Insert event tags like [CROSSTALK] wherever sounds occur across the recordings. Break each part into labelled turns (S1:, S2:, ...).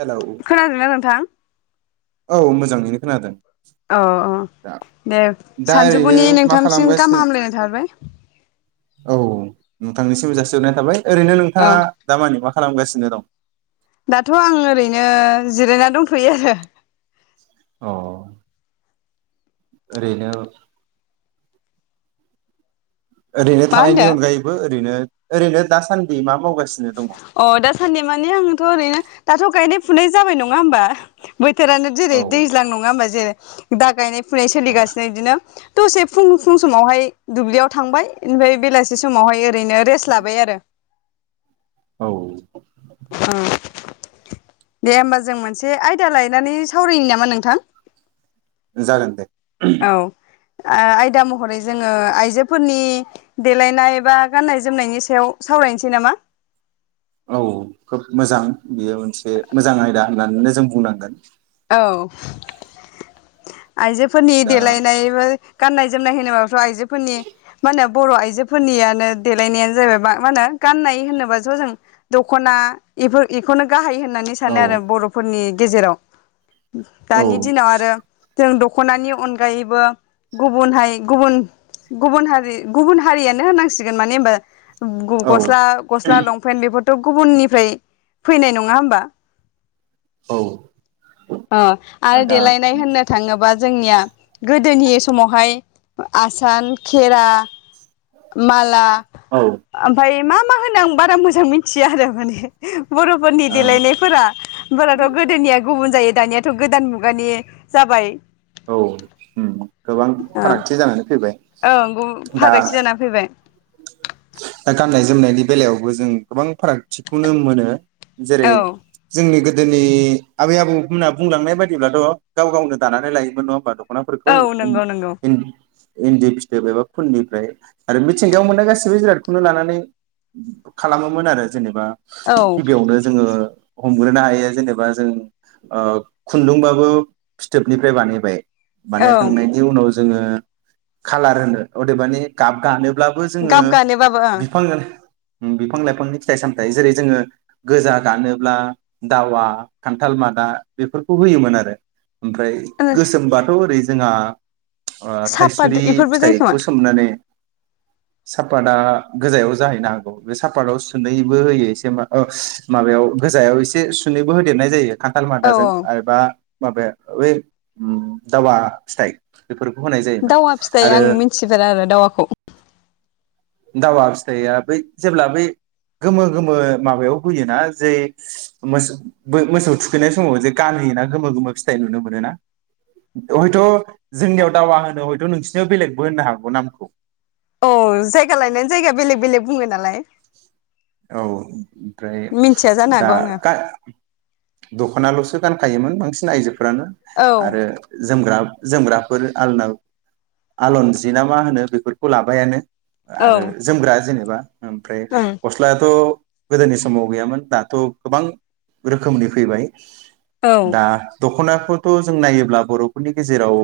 S1: Hello
S2: खोनादोंना नोंथां?
S1: औ मोजाङैनो खोनादों।
S2: अ अ
S1: दा
S2: दे
S1: दा ओरैनो
S2: सानजफुनि
S1: मा
S2: नोंथांनिसिम
S1: खालामगासिनो
S2: गाहाम हामलायनाय थाबाय।
S1: औ नोंथांनिसिमबो जासिहरनाय थाबाय। ओरैनो
S2: औ
S1: नोंथाङा दा मानि मा खालामगासिनो दं?
S2: दाथ' आं ओरैनो जिरायना दंथ'यो आरो।
S1: अ ओरैनो ओरैनो
S2: मा
S1: थानायनि
S2: होनदों
S1: अनगायैबो ओरैनो ओरैनो दासान्दि मा मावगासिनो दङ
S2: अ दासान्दि माने आंथ' ओरैनो दाथ' गायनाय फुनाय जाबाय नङा होमबा? बोथोरानो जेरै
S1: औ
S2: दैज्लां नङा होमबा जेरै दा गायनाय फुनाय
S1: औ
S2: सोलिगासिनो इदिनो। दसे फुं फुं समावहाय दुब्लियाव थांबाय ओमफ्राय बेलासि समावहाय ओरैनो रेस्ट लाबाय आरो।
S1: औ
S2: दे होमबा जों मोनसे आयदा लायनानै सावरायनि नामा नोंथां?
S1: जागोन दे।
S2: औ ओ आयदा महरै जोङो आइजोफोरनि देलायनाय बा गाननाय जोमनायनि सायाव सावरायनोसै नामा?
S1: औ खोब मोजां बेयो मोनसे मोजां आयदा होननानै जों बुंनांगोन।
S2: औ आइजोफोरनि
S1: दा
S2: देलायनायबो गाननाय जोमनाय होनोबाबोथ' आइजोफोरनि मा होनो बर' आइजोफोरनियानो देलायनायानो जाबाय मा होनो गाननाय होनोबाथ' जों दखना इफोर इखौनो गाहाय होन होननानै
S1: औ
S2: सानो आरो बर'फोरनि गेजेराव
S1: औ
S2: दानि दिनाव आरो जों दख ख'नानि अनगायैबो गुबुन हारि गुबुन गुबुन हारि गुबुन हारियानो होनांसिगोन माने ओनबा [UNINTELLIGIBLE]
S1: औ
S2: गस्ला गस्ला लंपेन्ट बेफोर त गुबुननिफ्राय फैनाय नङा होमबा
S1: औ
S2: अ आरो
S1: दा
S2: देलायनाय होननो थाङोबा जोंनिया गोद दोनि समावहाय आसान खेरा माला
S1: औ
S2: ओमफाय मा मा होनो आं बारा मोजां मिथिया आरो माने बर'फोरनि
S1: ओ
S2: देलायनायफोरा बाराथ' गोदोनिया बुंजायो दानियाथ' गोदान मुगानि जाबाय
S1: औ ओम गोबां फारागथि जानानै फैबाय
S2: औ गु
S1: दा
S2: फारागथि जानानै फैबाय
S1: दा गाननाय जोमनायनि बेलायावबो जों गोबां फारागथिखौनो मोनो। जेरै
S2: औ
S1: जोंनि गोद जोंनि आबै आबौमोनहा बुंलांनाय बायदिब्लाथ' गाव गावनो दानानै लायो। नङा होमबा द खनाफोरखौ
S2: औ
S1: इन
S2: नंगौ नंगौ
S1: इन इन्दि फिथोब एबा खुननिफ्राय आरो मिथिंगायाव मोननाय गासैबो जिरादखौनो लानानै खालामोमोन आरो। जेनेबा
S2: औ
S1: गिबियावनो जोङो हमग्रोनो हायो जेनेबा जों ओ खुन्दुंबाबो फिथोबनिफ्राय बानाय बे
S2: औ
S1: बानायखांनायनि उनाव जोङो खालार होनो अदेबानि गाब गानो ब्लाबो जोङो
S2: गाब गानोबाबो
S1: बिफां उम बिफां लाइफांनि फिथाइ सामथाइ जेरै जोङो गोजा दानोब्ला दावा खान्थाल मादा बेफोरखौ होयोमोन आरो ओमफ्राय
S2: ओं
S1: गोसोमबाथ' ओरै जोङा अ
S2: सापात
S1: थाइस्रि
S2: बेफोरबो जायो खोमा
S1: फिथाइखौ सोमनानै सापादा गोजायाव जाहैनो हागौ बे सापातआव सुनैबो होयो एसे ओ माबायाव गोजायाव एसे सुनैबो होदेरनाय जायो। खान्थाल
S2: औ
S1: मादाजों आरोबा माबाया ओइ उम दावा फिथाइ। बेफोरखौ होनाय जायोमोन
S2: दावा फिथाइ
S1: आरो
S2: आं मिन्थिफेरा आरो दावाखौ।
S1: दावा फिथाइया बै जेब्ला बै गोमो गोमो माबायाव होयोना जे मोसो मोसौ थुखैनाय समाव जे गानहोयोना गोमो गोमो फिथाइ नुनो मोनो ना हयथ' जोंनियाव दावा होनो हयथ' नोंसिनियाव बेलेगबो होननो हागौ नामखौ।
S2: औ जायगा लायनानै जायगा बेलेग बेलेग बुङो नालाय।
S1: औ ओमफ्राय
S2: मिथिया जानो
S1: दा
S2: हागौ आङो
S1: ता दख'नाल'सो गानखायोमोन बांसिन आइजो फोरानो
S2: औ
S1: आरो जोमग्रा जोमग्राफोर आलना आलनजि ना मा होनो? बेफोरखौ लाबायानो। आरो
S2: औ
S1: जोमग्रा जेनेबा
S2: ओं
S1: ओमफ्राय त' गोदोनि समाव गैयामोन दाथ' गोबां रोखोमनि फैबाय।
S2: औ
S1: दा दखना खौथ' जों नायोब्ला बर'फोरनि गेजेराव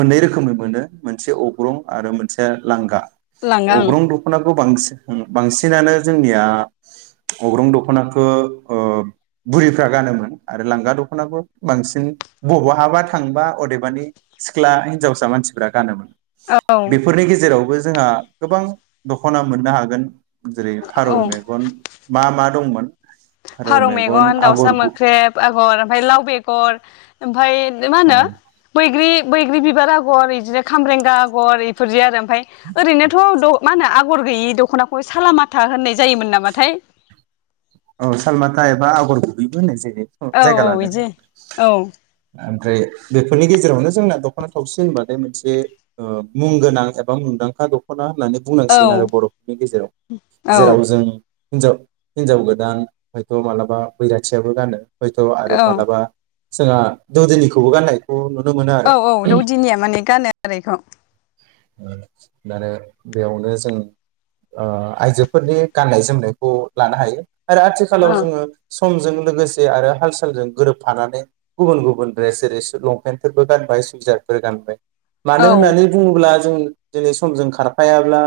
S1: मोननै रोखोमै मोनो। मोनसे अग्रं आरो मोनसे लांगा।
S2: लाङा
S1: अग्रं
S2: आं
S1: दखना खौ बांस-ओं बांसिनानो जोंनिया अग्रं दख'नाखो ओ बुरैफ्रा गानोमोन आरो लांगा दख'नाखौ बांसिन ब-बहाबा थांबा अदेबानि सिख्ला हिनजावसा मानसिफ्रा गानोमोन।
S2: औ
S1: बेफोरनि गेजेरावबो जोंहा गोबां दख'ना मोननो हागोन। फारौ
S2: औ
S1: मेगन मा मा दंमोन?
S2: फारौ मेगन, दाउसा मोख्रेब आगर ओमफाय लाव बेगर ओमफाय मा होनो बैग्रि बैग्रि बिबार आगर इदिनो खामब्रेंगा आगर इफोरदि आरो [UNINTELLIGIBLE] ओरैनोथ' द' मा होनो आगर गैयि दख'नाखौ सालामाथा होननाय जायोमोन नामाथाय?
S1: औ सालमाथा एबा आगर गुबैबो होननाय जायो।
S2: औ
S1: जायगा
S2: औ
S1: लानाय
S2: इदि औ।
S1: जायगा ओमफ्राय बेफोरनि गेजेरावनो जोंना दख'ना थावसि होनबाथाय मोनसे ओ मुं गोनां एबा मुंदांखा दख'ना होननानै बुंनांसिगोन आरो बर'फोरनि गेजेराव
S2: औ
S1: जेराव जों हिनजाव हिनजाव गो दान हयथ' मालाबा बैराथियाबो गानो। हयथ' आरो
S2: औ
S1: मालाबा जोंहा दौदोनिखौबो गाननायखौ नु
S2: औ औ दौदिनिया माने गानो आरो इखौ
S1: आरो बेयावनो जों ओ आइजोफोरनि गाननाय जोमनायखौ लानो हायो। आरो आथिखालाव
S2: औ
S1: जोङो समजों लोगोसे आरो हाल सालजों गोरोबफानानै गुबुन गुबुन ड्रेस जेरै सो लंपेन्टफोरबो गानबाय सुइजारफोर गानबाय। मानो
S2: औ
S1: होननानै बुङोब्ला जों दिनै सम जों खारफायाब्ला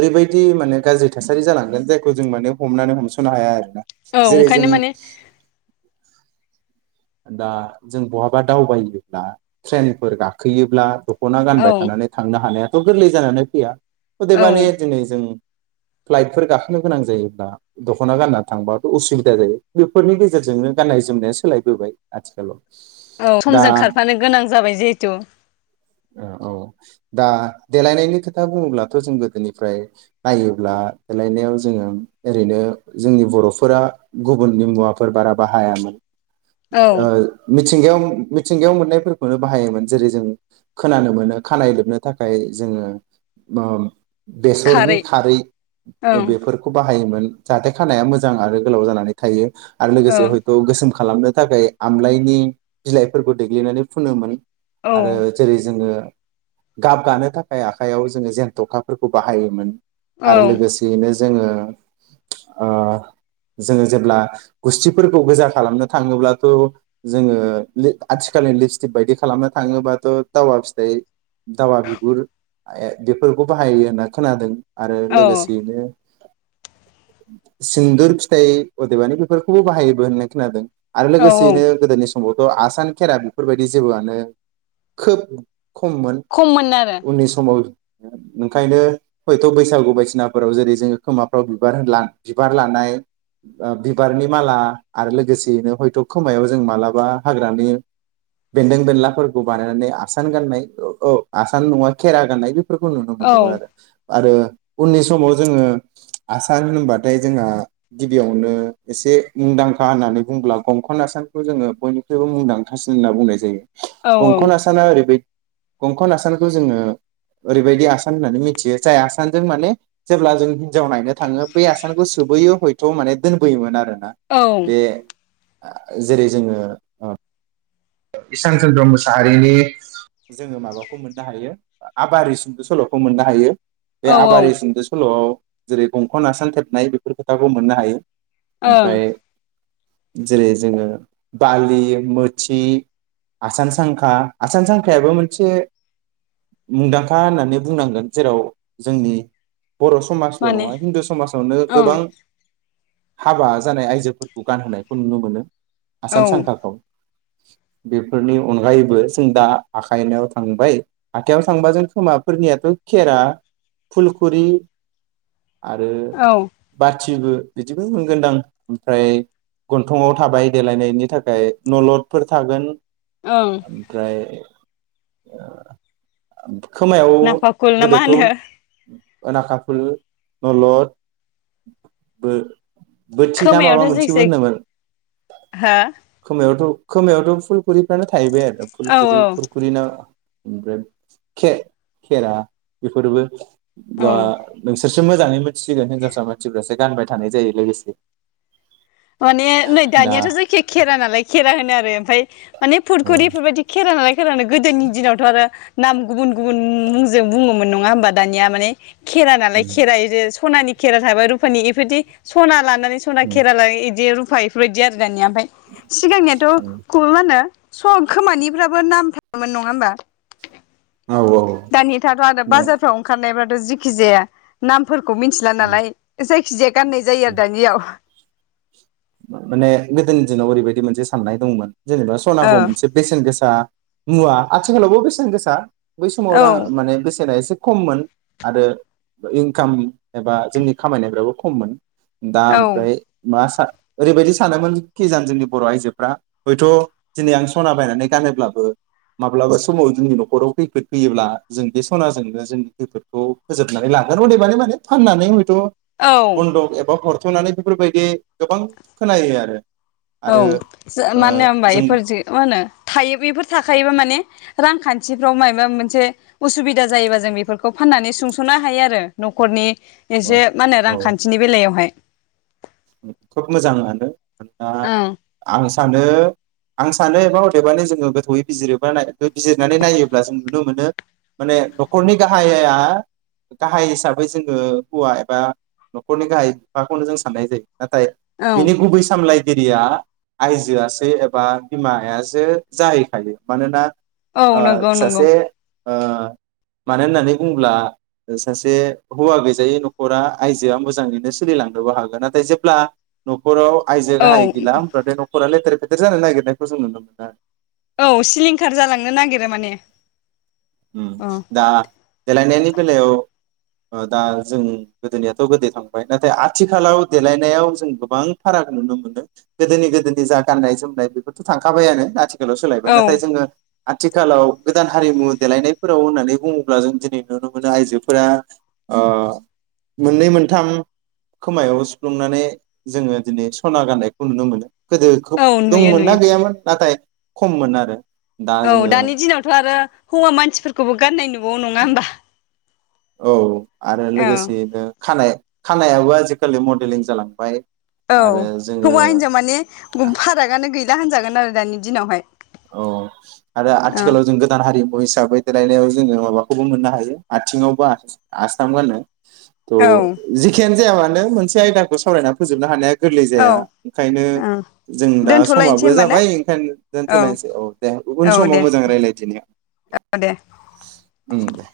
S1: ओरैबायदि माने गाज्रि थासारि जालांगोन जायखौ जों माने हमनानै हमस नो हाया आरोना।
S2: औ
S1: जेरै जों
S2: ओंखायनो माने
S1: दा जों बहाबा दावबायोब्ला ट्रेनफोर गाखोयोब्ला दखना
S2: औ
S1: गानबाय थानानै थांनो हानाया थ' गोरलै जानानै फैया
S2: औ
S1: अदेबानि दिनै जों फ्लाइटफोर गाखोनो गोनां जायोब्ला दख'ना गानना थांबाथ' उसुबिदा जायो बेफोरनि गेजेरजोंनो गान्नाय जोमनाया सोलायबोबाय आथिखालाव
S2: औ
S1: दा
S2: समजों खारफानो गोनां जाबाय जिहेथु
S1: औ औ दा देलायनायनि खोथा बुङोब्लाथ' जों गोदोनिफ्राय नायोब्ला देलायनायाव जोङो ओरैनो जोंनि बर'फोरा गुबुननि मुवाफोर बारा बाहायामोन
S2: औ
S1: ओ मिथिंगायाव मिथिंगायाव मोननायफोरखौनो बाहायोमोन जेरै जों खोनानो मोनो खानाय लोबनो थाखाय जोङो बेसरनि खारै
S2: औ
S1: बेफोरखौ बाहायोमोन जाहाथे खानाया मोजां आरो गोलाव जानानै थायो आरो लोगोसे हयथ' गोसोम खालामनो थाखाय आमलायनि बिलाइफोरखौ देग्लिनानै फुनोमोन
S2: औ
S1: आरो जेरै जोङो गाब गानो थाखाय आखायाव जोङो जेनथ'खाफोरखौ बाहायोमोन आरो लोगोसेयैनो जोङो जोङो जेब्ला गुस्थिफोरखौ गोजा खालामनो थाखाय थाङोब्लाथ' जोङो आथिखालनि लिपस्टिप बायदि खालामनो थाङोब्लाथ' दावा फिथाइ दावा बिगुर बेफोरखौ बाहायो होनना खोनादों आरो
S2: औ
S1: लोगोसेयैनो सिन्दुर फिथाइ अदेबानि बेफोरखौबो बाहायोबो होननानै खोनादों आरो
S2: औ औ
S1: लोगोसेयैनो गोदोनि सम समावथ' आसान खेरा बेफोरबायदि जेबोआनो खोब खममोन
S2: खममोन आरो
S1: उननि समाव ओंखायनो हयथ' बैसागु बायदिसिनाफोराव जेरै जोङो खोमाफ्राव बिबार ला बिबार लानाय ओ बिबारनि माला आरो लोगोसे नो हयथ' खोमायाव जों मालाबा हाग्रानि बेन्दों बेनलाफोरखौ बानायनानै आसान गाननाय औ आसान नङा खेरा गनाय बे बेफोरखौ नुनो
S2: औ
S1: मोनदोंमोन आरो आरो उननि समाव जोङो आसान होनबाथाय जोंहा गिबियावनो एसे मुंदांखा होननानै बुंब्ला गंखन नासानखौ जोङो बयनिख्रुइबो मुंदांखासिन होनना बुंनाय जायो
S2: औ
S1: गंखन आसाना ओरैबाय गंखन आसानखौ जोङो ओरैबायदि आसान होननानै मिथियो जाय आसानजों माने जेब्ला जों हिनजाव नायनो थाङो बे आसानखौ सोबोयो हय थ' माने दोनबोयोमोन आरो ना बे आ जेरै जोङो ओ इसान चन्द्र मुसाहारिनि जोङो माबाखौ मोननो हायो आबारि सुंद' सल'खौ मोननो हायो बे
S2: औ
S1: आबारि
S2: औ
S1: सुंद सल'आव जेरै गंखन आसान थेबनाय बेफोर खोथाखौ मोननो हायो
S2: ओं
S1: ओमफ्राय जेरै जोङो बालि मोथि आसानसांखा आसानसांखायाबो मोनसे मुंदांखा होननानै बुंनांगोन जेराव जोंनि बर' समाजल'
S2: माने
S1: नङा हिन्दु समाजावनो
S2: ओं
S1: गोबां हाबा जानाय आइजोफोरखौ गानहोनाय खौ नुनो मोनो
S2: औ
S1: आसान सांखाखौ बेफोरनि अनगायैबो जों दा आखाइयाव थांबाय आखाइयाव थांबा जों खोमाफोरनियाथ' खेरा फुलखुरि आरो
S2: औ
S1: बा थिबो बिदिबो मोनगोनदां ओमफ्राय गन्थंआव थाबाय देलायनायनि थाखाय नलदफोर थागोन
S2: ओं
S1: ओमफ्राय [INAUDIBLE] खोमायाव
S2: नाफाखुल ना मा
S1: गोदोथ'
S2: होनो
S1: ओ नाखाफुल नलद बो बोथि ना माबा मोनसेबो होनोमोन
S2: हो
S1: खोमायावथ' खोमायावथ' फुखुरिफ्रानो थाहैबाय आरो
S2: हो औ
S1: फलखुरि खुरखुरि ना ओमफ्राय खे-खेरा बेफोरबो जा
S2: औ
S1: नोंसो लसो मोजाङै मोन थिसिगोन हनजावसा मानसिफ्रासो गानबाय थानाय जायो लोगोसे
S2: माने नै
S1: दा
S2: दानियाथ' जायखिया खेरा नालाय खेरा होनो आरो ओमफ्राय माने फुरखुरिफोरबायदि खेरा नालाय सोरानो गोदोनि दिनावथ' आरो नाम गुबुन गुबुन मुंजों बुङोमोन नङा होमबा दानिया माने खेरा नालाय खेरा इदि सनानि खेरा थाबाय रुपानि इफोरदि सना लाना नानै सना खेरा लायो बिदि रुफा इफोरबायदि आरो [UNINTELLIGIBLE] आमफ्राय सिगांनियाथ' ख मा होनो स खोमानिफ्राबो नाम थायोमोन नङा होमबा
S1: औ
S2: दानिथाथ' आरो
S1: ने
S2: बाजारफ्राव ओंखारनायबथ' जि खि जाया नामफोर खौ मिथिला नालाय जाय [UNINTELLIGIBLE] गाननाय जायो आरो दानियाव
S1: माने गोदोनि दिनाव ओरैबायदि मोनसे साननाय दंमोन। जेनेबा
S2: औ
S1: सनाखौ मोनसे बेसेन गोसा मुवा आथिखालावबो बेसेन गोसा बै समाव रां
S2: औ
S1: माने बसेना एसे खममोन आरो इनकाम एबा जोंनि खामायनायफ्राबो खममोन। दा
S2: औ
S1: ओमफ्राय मास ओरैबायदि सानोमोनखिजान जोंनि बर आइजोफ्रा हयथ दिनै आं सना बायनानै गानब्लाबो माब्लाबा समाव जोंनि नखराव खैफोद फैयोब्ला जों बे सनाजोंनो जोंनि खैफोदखौ फोजोबनानै लागोन अदेबानि माने फाननानै थ
S2: औ
S1: बन्दख एबा हर थनानै बेफोरबायदि गोबां खोनायो आरो।
S2: औ
S1: आरो
S2: जो
S1: ओ
S2: मानो होमबा
S1: जों
S2: एफोर जो मा होनो थायो बेफोर थाखायोबा माने रांखान्थिफ्राव मायबा मोनसे उसुबिदा जायोबा जों बेफोरखौ फाननानै सुंसनो हायो आरो नखरनि
S1: औ
S2: एसे मा होनो
S1: औ
S2: रांखान्थिनि बेलायावहाय।
S1: खोब मोजांआनो दा
S2: औ
S1: आं सानो आं सानो एबा अदेबानि जोङो गोथौयै बिजिरोबा बिजिरनानै नायोब्ला जों नुनो मोनो माने नखरनि गाहाया गाहाय हिसाबै जोङो हौवा एबा नखरनि गाहाय बिफाखौनो जों साननाय जायो। नाथाय
S2: औ
S1: बिनि गुबै सामलायगि रिया आयजोआसो एबा बिमायासो जाहैखायो मानोना
S2: औ
S1: ओ
S2: नंगौ नंगौ।
S1: सासे ओ मानो होननानै बुङोब्ला सासे हौवा गैजायै नखरा आइजोआ मोजाङैनो सोलिलांनोबो हागोन नाथाय जे ब्ला नखराव आइजो
S2: औ
S1: गाहाय गैला होमबाथाय नखरा गेदेर फेथ गेदेर जानो नागिरनायखौ जों नुनो मोनो।
S2: औ सिलिंखार जालांनो नागिरो माने।
S1: उम
S2: अ
S1: दा देलायनायनि बेलायाव ओ दा जों गोदोनियाथ गोदो थांबाय नाथाय आथिखालाव देलायनायाव जों गोबां फाराग नुनो मोनो गोदोनि गोदोनि जा गाननाय जोमनाय बेफोरथ थांखाबायानो आथि ल सोलायबाय
S2: औ
S1: नाथाय जोङो आथिखालाव गोदान हारिमु देलायनायफोराव होननानै बुङोब्ला जों दिनै नुनो मोनो आइजोफोरा ओ मोननै मोनथाम खोमायाव सुफ्लुंनानै जोङो दिनै सना गाननायखौ नुनो मोनो। गोदो खोब
S2: औ नुयो
S1: दंमोन ना
S2: नुयो
S1: गैयामोन नाथाय खममोन आरो। दा
S2: औ
S1: जोङो
S2: दानि दिनावथ आरो हौवा मानसिफोर खौबो गाननाय नु न'आव नङा होमबा?
S1: औ। आरो
S2: औ
S1: लोगोसेयैनो खानाय खानायाबो आजिखालि मडेलिं जालांबाय।
S2: औ
S1: आरो जोङो
S2: हौवा हिनजाव माने फारागानो गैल ला होनजागोन आरो दानि दिनावहाय।
S1: औ आरो
S2: औ
S1: आथिखालाव जों गोदान हारिमु हिसाबै देलायनायाव जोङो माबाखौबो मोननो हायो आथिङावबो आस आस्थाम गानो।
S2: औ
S1: औ-औ जेखियानो जाया मा नों मोनसे आयदाखौ सावरायनानै फोजोबनो हानाया गोरलै जाया
S2: औ
S1: ओंखायनो
S2: औ
S1: जों दा
S2: दोनथ'लायनोसै
S1: समाबो
S2: होमबा ना
S1: जाबाय ओंखायनो थोलायनोसै औ दे
S2: औ
S1: गुबुन समाव
S2: दे
S1: मोजां
S2: दे
S1: रायलायदिनि दे
S2: औ दे
S1: ओम दे।